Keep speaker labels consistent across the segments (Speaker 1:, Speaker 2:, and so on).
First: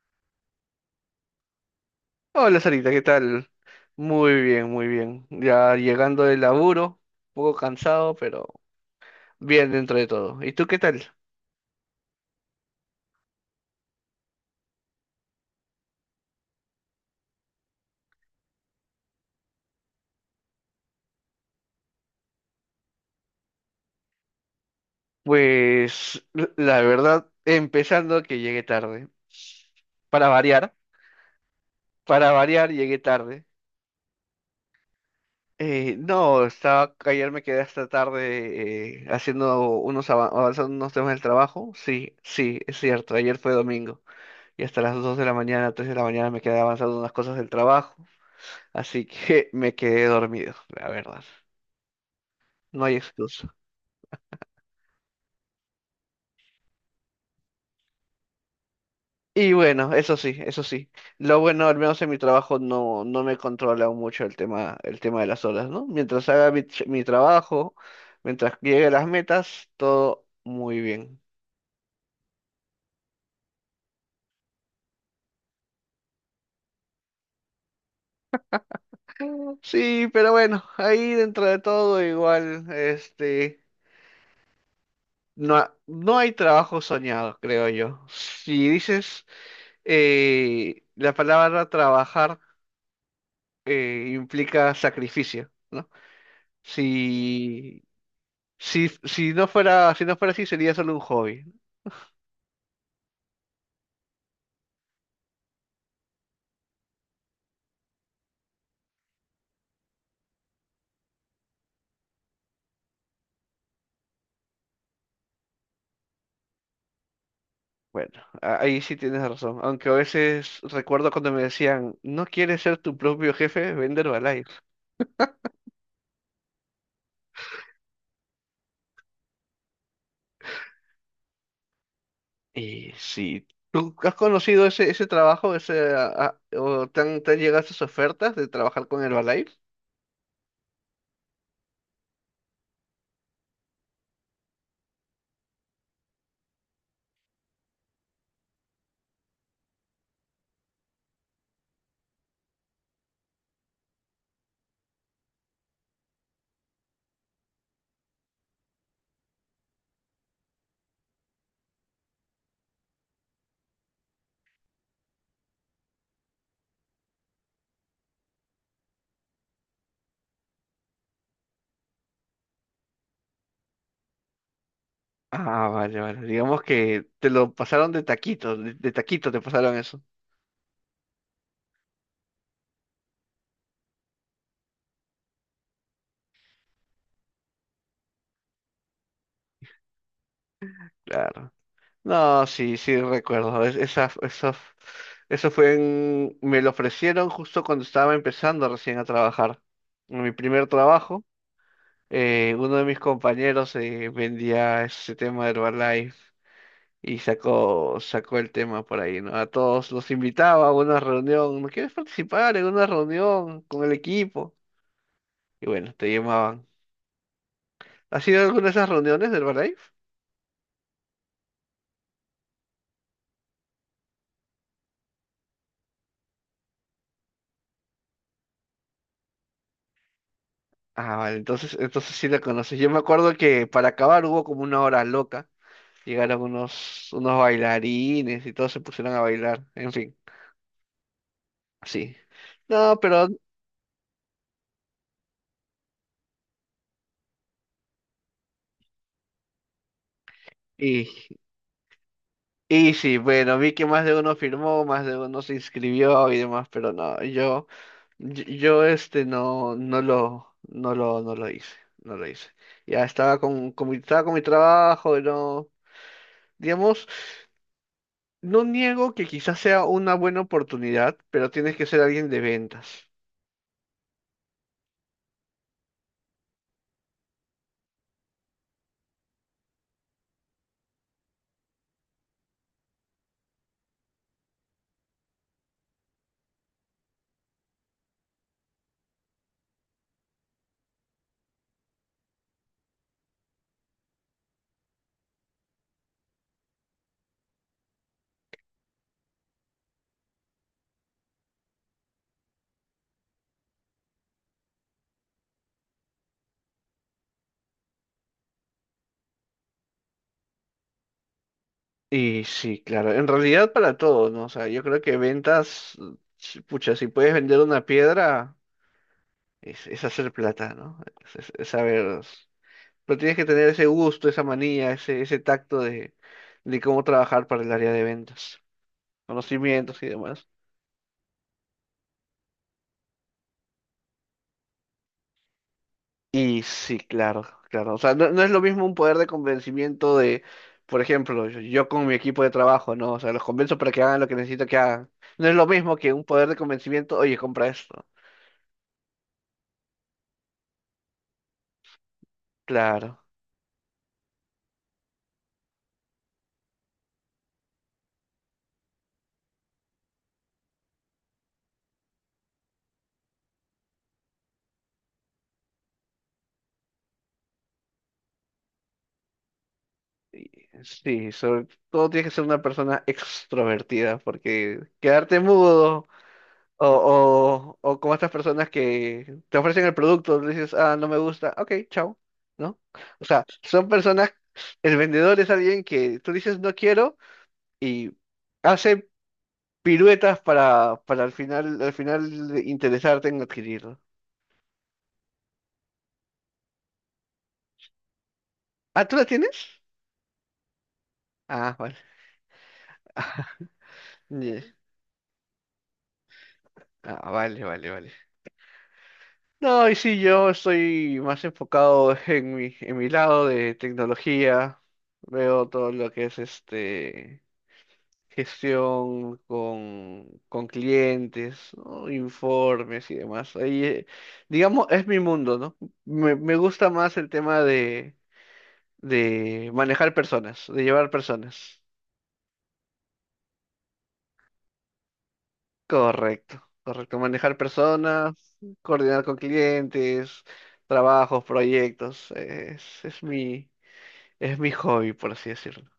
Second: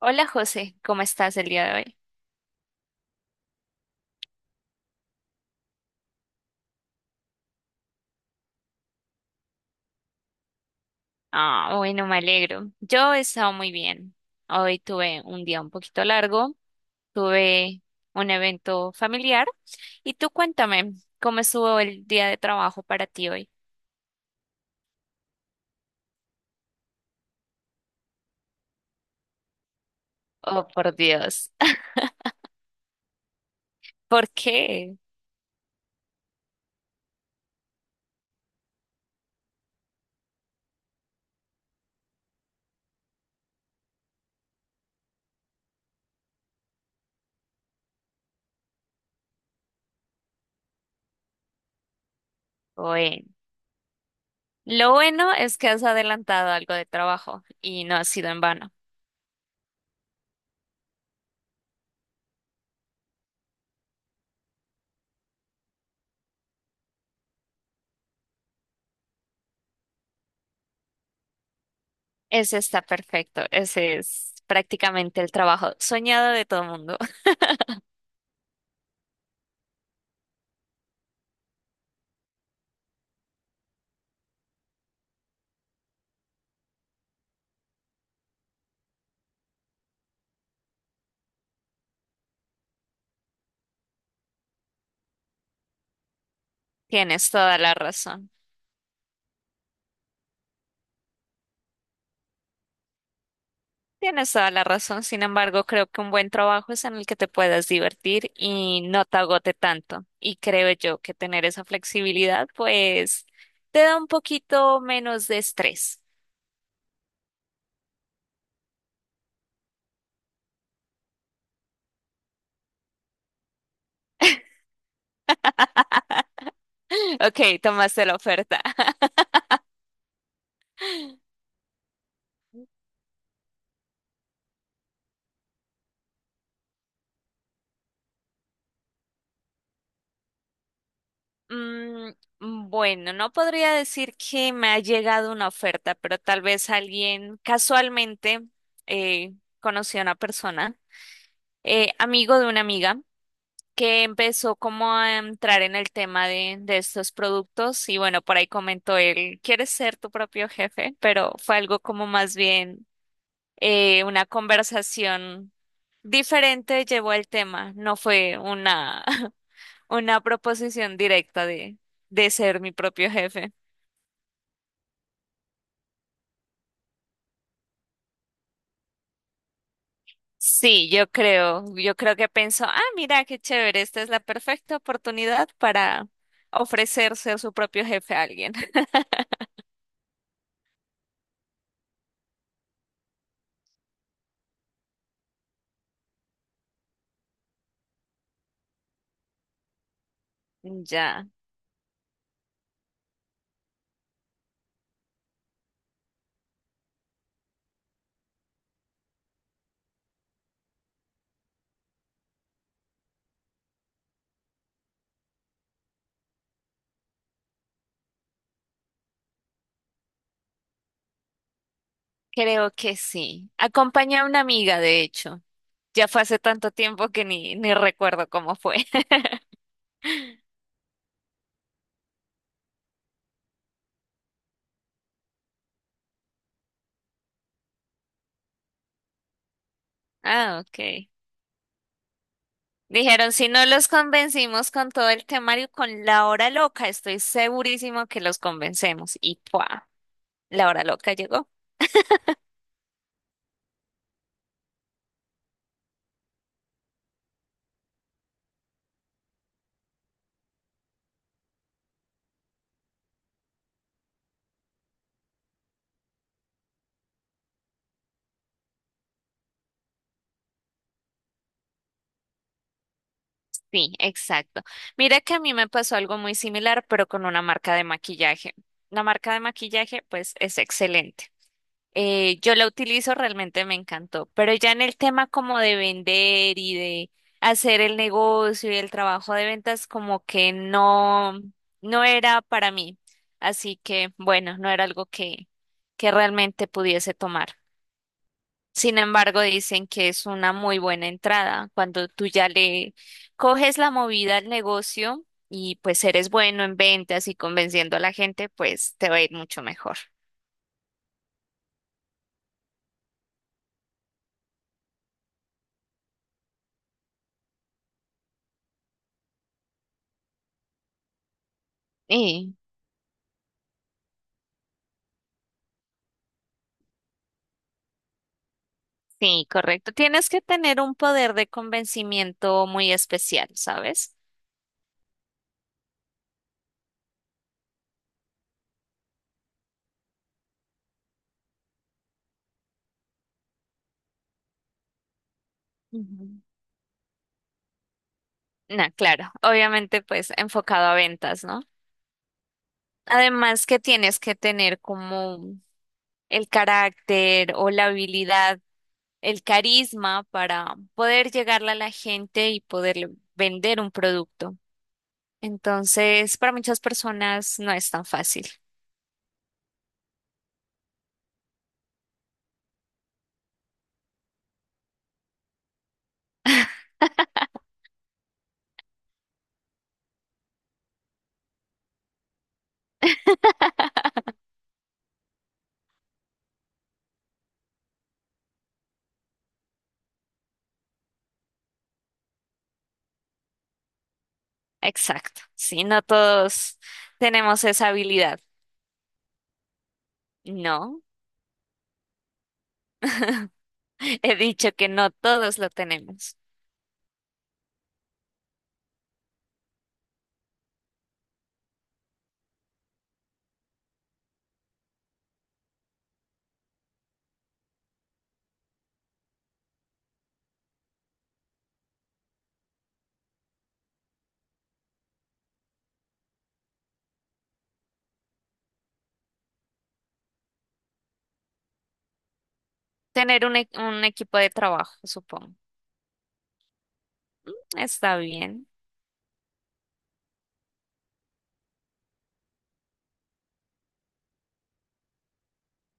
Speaker 1: Hola José, ¿cómo estás el día de hoy?
Speaker 2: Hola Sarita, ¿qué tal? Muy bien, muy bien. Ya llegando del laburo, un poco cansado, pero bien dentro de todo. ¿Y tú qué tal?
Speaker 1: Ah, bueno, me alegro. Yo he estado muy bien. Hoy tuve un día un poquito largo, tuve un evento familiar. Y tú cuéntame, ¿cómo estuvo el día de trabajo para ti hoy?
Speaker 2: Pues la verdad, empezando que llegué tarde. Para
Speaker 1: Oh,
Speaker 2: variar,
Speaker 1: por Dios.
Speaker 2: para variar llegué tarde.
Speaker 1: ¿Por qué?
Speaker 2: No, ayer me quedé hasta tarde haciendo avanzando unos temas del trabajo. Sí, sí, es cierto. Ayer fue domingo y hasta las 2 de la mañana, 3 de la mañana me quedé avanzando unas cosas del trabajo. Así que me quedé dormido, la verdad. No hay
Speaker 1: Bueno,
Speaker 2: excusa.
Speaker 1: lo bueno es que has adelantado algo de trabajo y no ha sido en vano.
Speaker 2: Y bueno, eso sí, eso sí. Lo bueno, al menos en mi trabajo no, no me controla mucho el tema de las horas, ¿no? Mientras haga mi trabajo, mientras llegue a las metas, todo muy bien.
Speaker 1: Ese está perfecto. Ese es prácticamente el trabajo soñado de todo el mundo.
Speaker 2: Sí, pero bueno, ahí dentro de todo igual, este, no, no hay trabajo soñado, creo yo. Si dices, la palabra trabajar, implica sacrificio, ¿no?
Speaker 1: Tienes toda la
Speaker 2: Si,
Speaker 1: razón.
Speaker 2: si no fuera así, sería solo un hobby.
Speaker 1: Tienes toda la razón, sin embargo, creo que un buen trabajo es en el que te puedas divertir y no te agote tanto. Y creo yo que tener esa flexibilidad, pues, te da un poquito menos de estrés.
Speaker 2: Bueno, ahí sí tienes razón. Aunque a veces recuerdo cuando me decían, ¿no quieres ser tu propio jefe? Vender Herbalife.
Speaker 1: Ok, tomaste la oferta.
Speaker 2: Y si tú has conocido ese, trabajo, o te han llegado esas ofertas de trabajar con Herbalife.
Speaker 1: Mm, bueno, no podría decir que me ha llegado una oferta, pero tal vez alguien casualmente eh, conoció a una persona, amigo de una amiga. Que empezó como a entrar en el tema de estos productos y bueno, por ahí comentó él, ¿quieres ser tu propio jefe? Pero fue algo como más bien una conversación diferente llevó el tema, no fue una, una proposición directa de ser mi propio jefe.
Speaker 2: Ah, vale, vale. Digamos que te lo pasaron de taquito, de taquito te pasaron eso.
Speaker 1: Sí, yo creo que pensó, ah, mira, qué chévere, esta es la perfecta oportunidad para ofrecerse a su propio jefe a alguien.
Speaker 2: Claro. No, sí, sí, recuerdo. Eso fue en... Me lo ofrecieron justo cuando estaba empezando recién a trabajar. En mi primer trabajo,
Speaker 1: Ya.
Speaker 2: uno de mis compañeros vendía ese tema de Herbalife y sacó el tema por ahí, ¿no? A todos los invitaba a una reunión. ¿No quieres participar en una reunión con el equipo? Y bueno, te llamaban. ¿Has ido a alguna de esas reuniones de Herbalife?
Speaker 1: Creo que sí. Acompañé a una amiga, de hecho. Ya fue hace tanto tiempo que ni recuerdo cómo fue.
Speaker 2: Ah, vale, entonces sí la conoces. Yo me acuerdo que para acabar hubo como una hora loca. Llegaron unos bailarines y todos se pusieron a bailar. En fin,
Speaker 1: Ah, ok.
Speaker 2: sí. No, pero...
Speaker 1: Dijeron, si no los convencimos con todo el temario, con la hora loca, estoy segurísimo que los convencemos. ¡Y pua! La hora loca
Speaker 2: Y,
Speaker 1: llegó.
Speaker 2: y sí, bueno, vi que más de uno firmó, más de uno se inscribió y demás, pero no, yo, este no, no lo hice, no lo hice. Ya estaba con mi, estaba con mi trabajo, y no, digamos, no niego que quizás sea una buena oportunidad, pero tienes que ser alguien de ventas.
Speaker 1: Sí, exacto. Mira que a mí me pasó algo muy similar, pero con una marca de maquillaje. La marca de maquillaje, pues, es excelente. Yo la utilizo, realmente me encantó, pero ya en el tema como de vender y de hacer el negocio y el trabajo de ventas, como que no, no era para mí. Así que, bueno, no era algo que realmente pudiese tomar. Sin embargo, dicen que es una muy buena entrada cuando tú ya le coges la movida al negocio y pues eres bueno en ventas y convenciendo a la gente, pues te va a ir mucho mejor.
Speaker 2: Y sí, claro, en realidad para todo, ¿no? O sea, yo creo que ventas, pucha, si puedes vender una piedra, es hacer plata, ¿no? Es saber, pero tienes que tener ese gusto, esa manía, ese tacto de cómo trabajar para el área de ventas,
Speaker 1: Sí, correcto.
Speaker 2: conocimientos y
Speaker 1: Tienes que
Speaker 2: demás.
Speaker 1: tener un poder de convencimiento muy especial, ¿sabes?
Speaker 2: Y sí, claro, claro. O sea, no es lo mismo un poder de convencimiento de, por ejemplo, yo con mi equipo de trabajo, ¿no? O sea, los convenzo para que hagan lo que necesito que hagan. No es lo mismo que un
Speaker 1: Ujú.
Speaker 2: poder de convencimiento, oye, compra esto.
Speaker 1: No, claro, obviamente pues enfocado a ventas, ¿no?
Speaker 2: Claro.
Speaker 1: Además que tienes que tener como el carácter o la habilidad, el carisma para poder llegarle a la gente y poder vender un producto. Entonces, para muchas personas no es tan fácil.
Speaker 2: Sí, sobre todo tienes que ser una persona extrovertida, porque quedarte mudo o como estas personas que te ofrecen el producto, le dices, ah, no me gusta, ok, chao, ¿no? O sea, son personas, el vendedor es alguien que tú dices no quiero y hace piruetas para al final de interesarte en adquirirlo.
Speaker 1: Exacto. Sí, no todos tenemos esa habilidad.
Speaker 2: Ah, ¿tú la tienes?
Speaker 1: No.
Speaker 2: Ah, vale. Ah,
Speaker 1: He dicho
Speaker 2: ye-
Speaker 1: que no todos lo tenemos.
Speaker 2: ah, vale, vale, vale. No, y sí, yo estoy más enfocado en mi lado de tecnología. Veo todo lo que es este gestión con clientes, ¿no? Informes y demás. Ahí, digamos, es mi mundo, ¿no? Me gusta más el tema de manejar personas, de llevar personas.
Speaker 1: Tener un, un equipo de trabajo, supongo.
Speaker 2: Correcto, correcto.
Speaker 1: Mm.
Speaker 2: Manejar
Speaker 1: Está
Speaker 2: personas,
Speaker 1: bien.
Speaker 2: coordinar con clientes, trabajos, proyectos. Es mi hobby, por así decirlo.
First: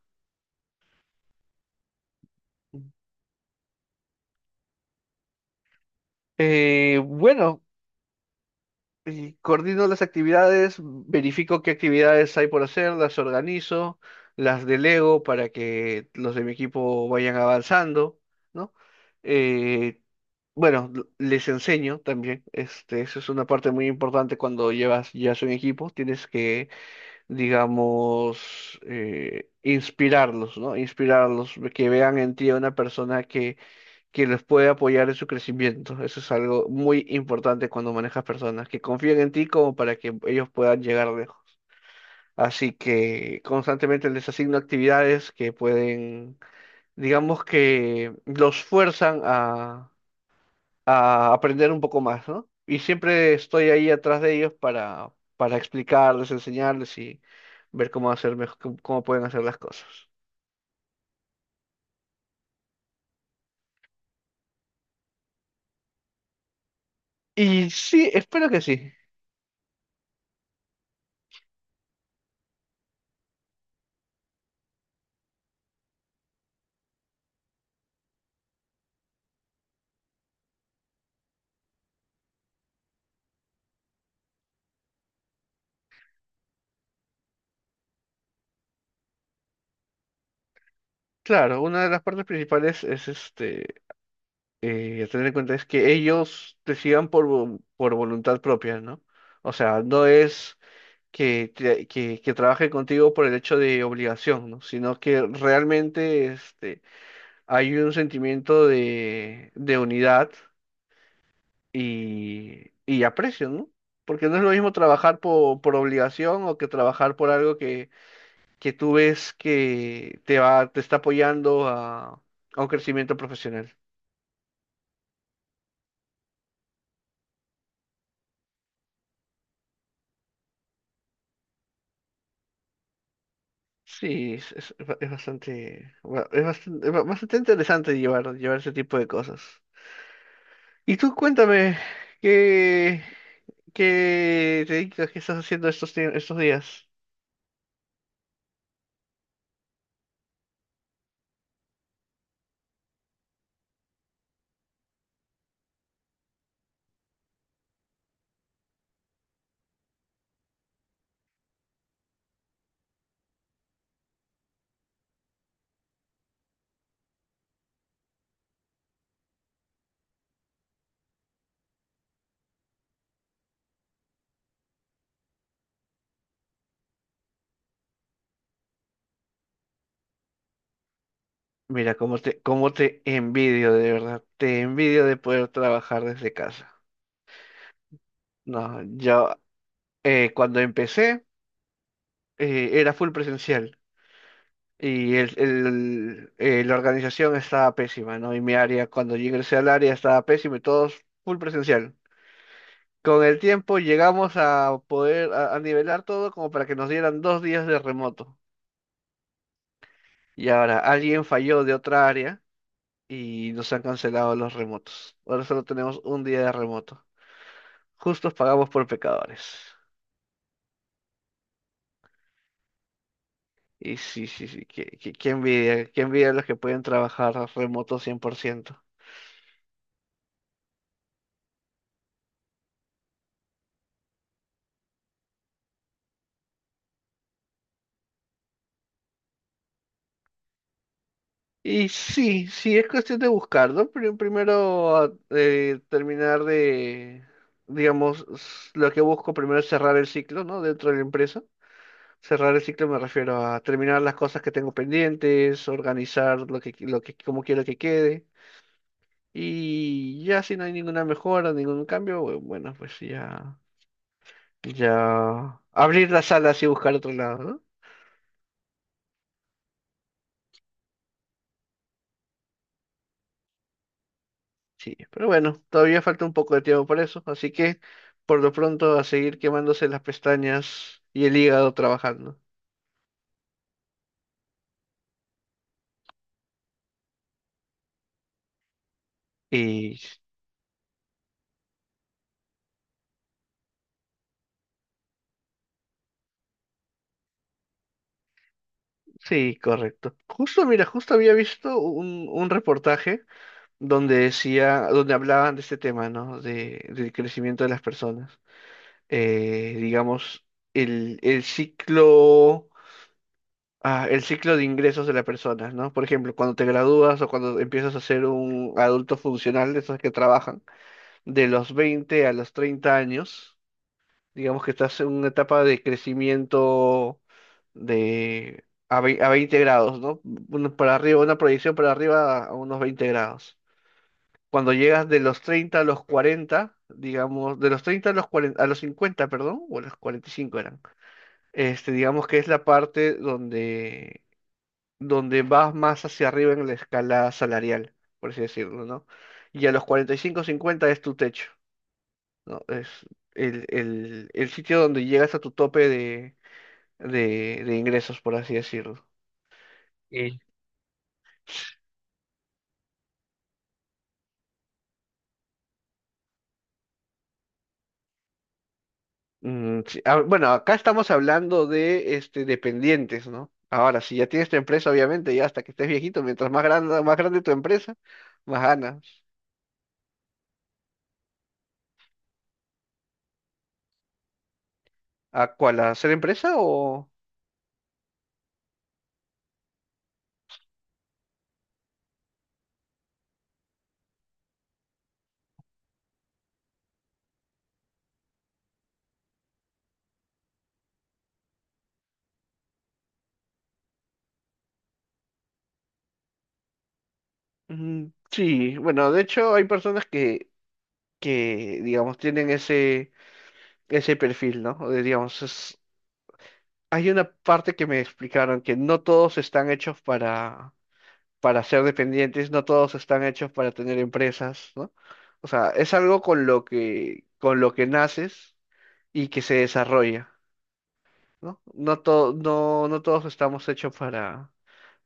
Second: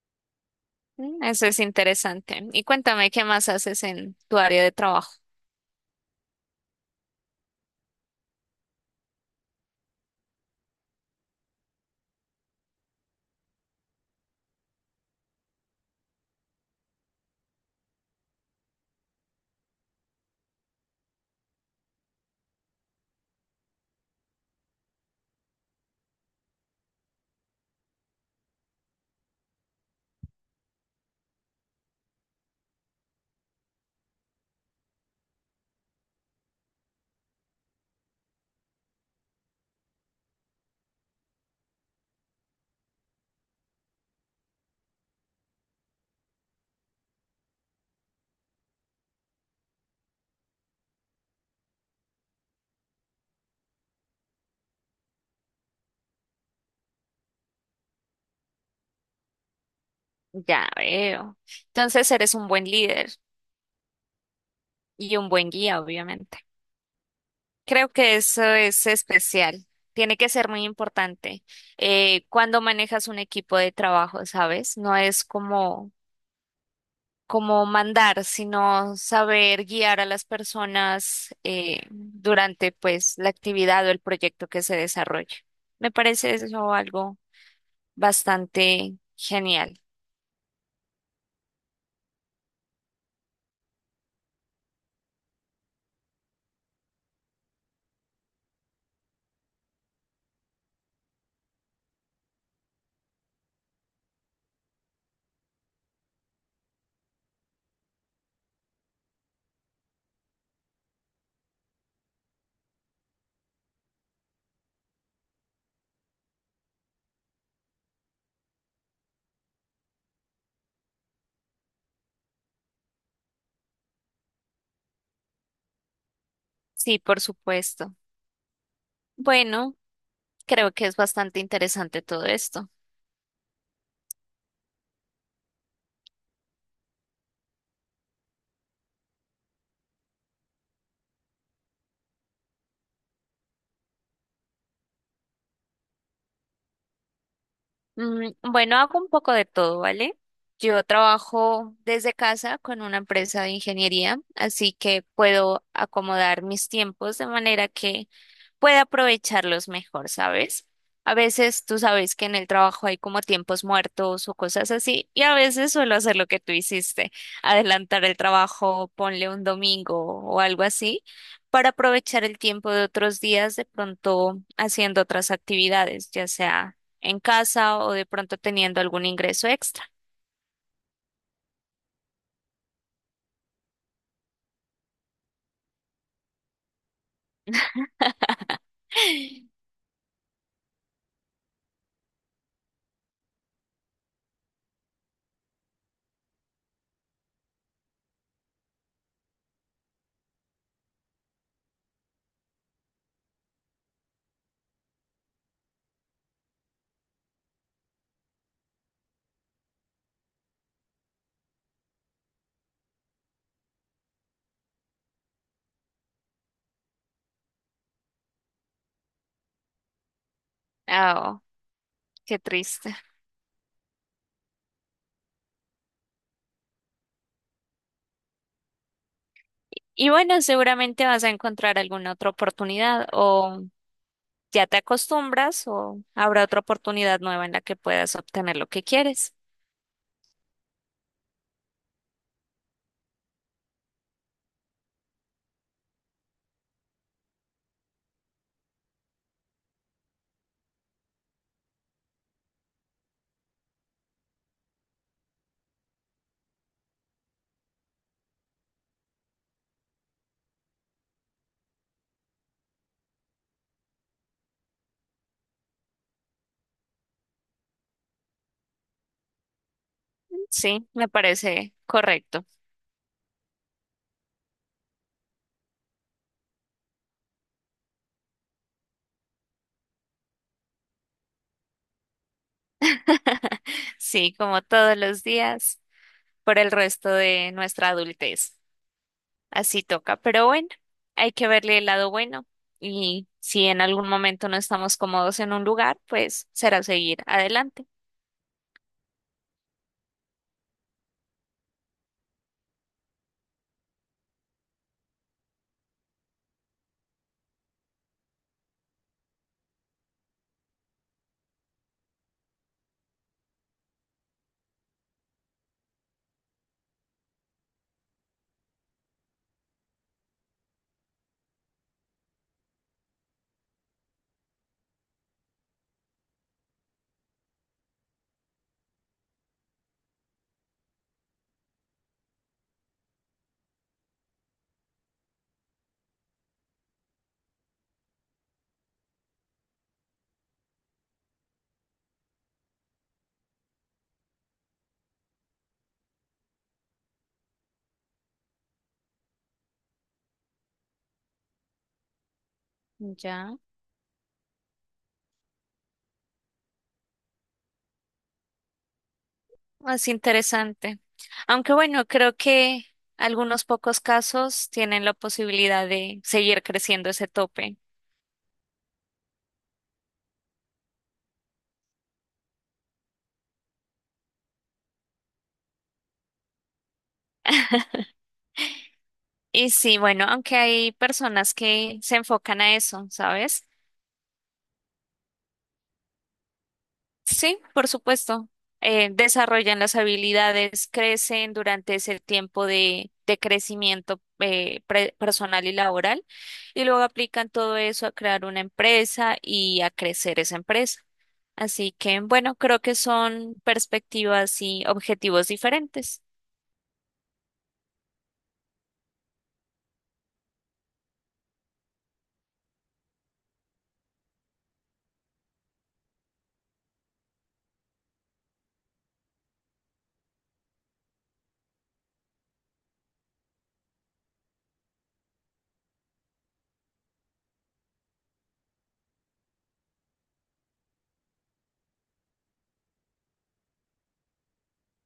Speaker 1: Mm. Eso es interesante. Y cuéntame qué más haces en tu área de trabajo.
Speaker 2: Bueno, y coordino las actividades, verifico qué actividades hay por hacer, las organizo, las delego para que los de mi equipo vayan avanzando, ¿no? Eh, bueno, les enseño también, este, eso es una parte muy importante cuando llevas ya un equipo, tienes que, digamos, inspirarlos, ¿no? Inspirarlos, que vean en ti a una persona que los puede apoyar en su crecimiento. Eso es algo muy importante cuando manejas personas, que confíen en ti como para que ellos puedan llegar lejos. Así que constantemente les asigno actividades que pueden, digamos que los fuerzan a aprender un poco más, ¿no? Y siempre estoy ahí atrás de ellos para explicarles, enseñarles y ver cómo hacer mejor, cómo pueden hacer las cosas.
Speaker 1: Ya veo. Entonces eres un buen líder y un buen guía, obviamente.
Speaker 2: Y
Speaker 1: Creo
Speaker 2: sí,
Speaker 1: que eso
Speaker 2: espero que
Speaker 1: es
Speaker 2: sí.
Speaker 1: especial. Tiene que ser muy importante cuando manejas un equipo de trabajo, ¿sabes? No es como como mandar, sino saber guiar a las personas durante pues la actividad o el proyecto que se desarrolla. Me parece eso algo bastante genial.
Speaker 2: Claro, una de las partes principales es este tener en cuenta es que ellos decidan por voluntad propia, ¿no? O sea, no es que trabaje contigo por el hecho de obligación, ¿no? Sino que realmente este, hay un sentimiento de unidad y aprecio, ¿no? Porque no es lo mismo trabajar por obligación o que trabajar por algo que tú ves que te está apoyando a un crecimiento profesional.
Speaker 1: Sí, por supuesto. Bueno, creo que es bastante interesante todo esto.
Speaker 2: Sí, bastante interesante llevar ese tipo de cosas. Y tú cuéntame, ¿qué, qué te dedicas, qué estás haciendo estos días?
Speaker 1: Bueno, hago un poco de todo, ¿vale? Yo trabajo desde casa con una empresa de ingeniería, así que puedo acomodar mis tiempos de manera que puede aprovecharlos mejor, ¿sabes? A veces tú sabes que en el trabajo hay como tiempos muertos o cosas así, y a veces suelo hacer lo que tú hiciste, adelantar el trabajo, ponle un domingo o algo así, para aprovechar el tiempo de otros días de pronto haciendo otras actividades, ya sea en casa o de pronto teniendo algún ingreso extra.
Speaker 2: Mira, cómo te envidio, de verdad. Te envidio de poder trabajar desde casa. No, yo cuando empecé era full presencial y la organización estaba pésima, ¿no? Y mi área, cuando yo ingresé al área, estaba pésima y todos full presencial. Con el tiempo llegamos a poder a nivelar todo como para que nos dieran 2 días de remoto. Y ahora alguien falló de otra área y nos han cancelado los remotos. Ahora solo tenemos un día de remoto. Justos pagamos por pecadores.
Speaker 1: Oh, qué triste.
Speaker 2: Y sí, sí, sí, qué envidia, qué envidia los que pueden trabajar remoto 100%.
Speaker 1: Y bueno, seguramente vas a encontrar alguna otra oportunidad o ya te acostumbras o habrá otra oportunidad nueva en la que puedas obtener lo que quieres.
Speaker 2: Y sí, sí, es cuestión de buscarlo. Pero primero terminar digamos, lo que busco primero es cerrar el ciclo, ¿no? Dentro de la empresa. Cerrar el ciclo me refiero a terminar las cosas que tengo pendientes, organizar como quiero que quede. Y ya si no hay ninguna mejora, ningún cambio, bueno, pues ya abrir las salas y buscar otro lado, ¿no?
Speaker 1: Sí, me parece correcto.
Speaker 2: Sí, pero bueno, todavía falta un poco de tiempo para eso, así que por lo pronto a seguir quemándose las pestañas y el hígado trabajando.
Speaker 1: Sí, como todos los días, por el resto de nuestra adultez. Así
Speaker 2: Y
Speaker 1: toca. Pero bueno, hay que verle el lado bueno. Y si en algún momento no estamos cómodos en un lugar, pues será seguir adelante.
Speaker 2: sí, correcto. Justo, mira, justo había visto un reportaje donde decía, donde hablaban de este tema, ¿no? De, del crecimiento de las personas. Digamos, el, el ciclo, el ciclo de ingresos de las personas, ¿no? Por ejemplo, cuando te gradúas o cuando empiezas a ser un adulto funcional, de esos que trabajan, de los 20 a los 30 años, digamos que estás en una etapa de crecimiento de... A a 20 grados, ¿no? Uno para arriba, una proyección para arriba a unos 20 grados. Cuando llegas de los 30 a los 40 digamos, de los 30 a los 40 a los 50 perdón, o a los 45 eran, este, digamos que es la parte donde, donde vas más hacia arriba en la escala salarial, por así decirlo, ¿no? Y a los 45 50 es tu techo, ¿no? Es
Speaker 1: Ya.
Speaker 2: el sitio donde llegas a tu tope de ingresos, por así decirlo.
Speaker 1: Es interesante. Aunque bueno, creo que algunos pocos casos tienen la posibilidad de seguir creciendo ese tope.
Speaker 2: Mm, sí, ah, bueno, acá estamos hablando de este dependientes, ¿no? Ahora, si ya tienes tu empresa, obviamente, ya hasta que estés viejito, mientras más grande tu empresa, más ganas.
Speaker 1: Y sí, bueno, aunque hay personas que se enfocan a eso, ¿sabes?
Speaker 2: ¿A cuál? ¿A hacer empresa o...?
Speaker 1: Sí, por supuesto. Desarrollan las habilidades, crecen durante ese tiempo de crecimiento personal y laboral, y luego aplican todo eso a crear una empresa y a crecer esa empresa. Así que, bueno, creo que son perspectivas y objetivos diferentes.
Speaker 2: Mm, sí, bueno, de hecho hay personas que digamos, tienen ese, perfil, ¿no? O de, digamos, hay una parte que me explicaron que no todos están hechos para ser dependientes, no todos están hechos para tener empresas, ¿no? O sea, es algo con lo que naces y que se desarrolla, ¿no? No todos estamos hechos para,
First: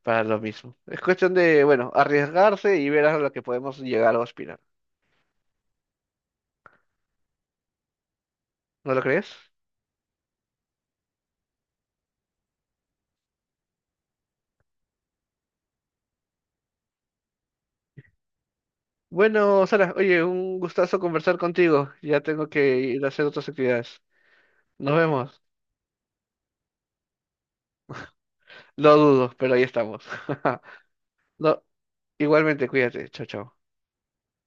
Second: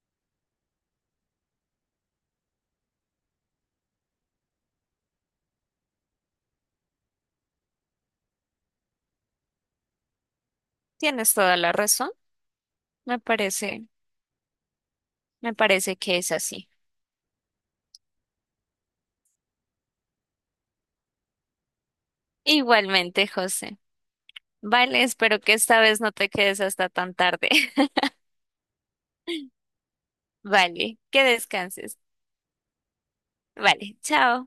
Speaker 2: lo mismo. Es cuestión de, bueno, arriesgarse y ver a lo que podemos llegar o aspirar. ¿No lo crees?
Speaker 1: Tienes toda la razón. Me parece, me parece que es así.
Speaker 2: Bueno, Sara, oye, un gustazo conversar contigo. Ya tengo que ir a hacer
Speaker 1: Igualmente,
Speaker 2: otras
Speaker 1: José.
Speaker 2: actividades. Nos
Speaker 1: Vale, espero
Speaker 2: vemos.
Speaker 1: que esta vez no te quedes hasta tan tarde.
Speaker 2: Lo dudo, pero ahí estamos.
Speaker 1: Vale, que
Speaker 2: No,
Speaker 1: descanses.
Speaker 2: igualmente, cuídate. Chao, chao.
Speaker 1: Vale, chao.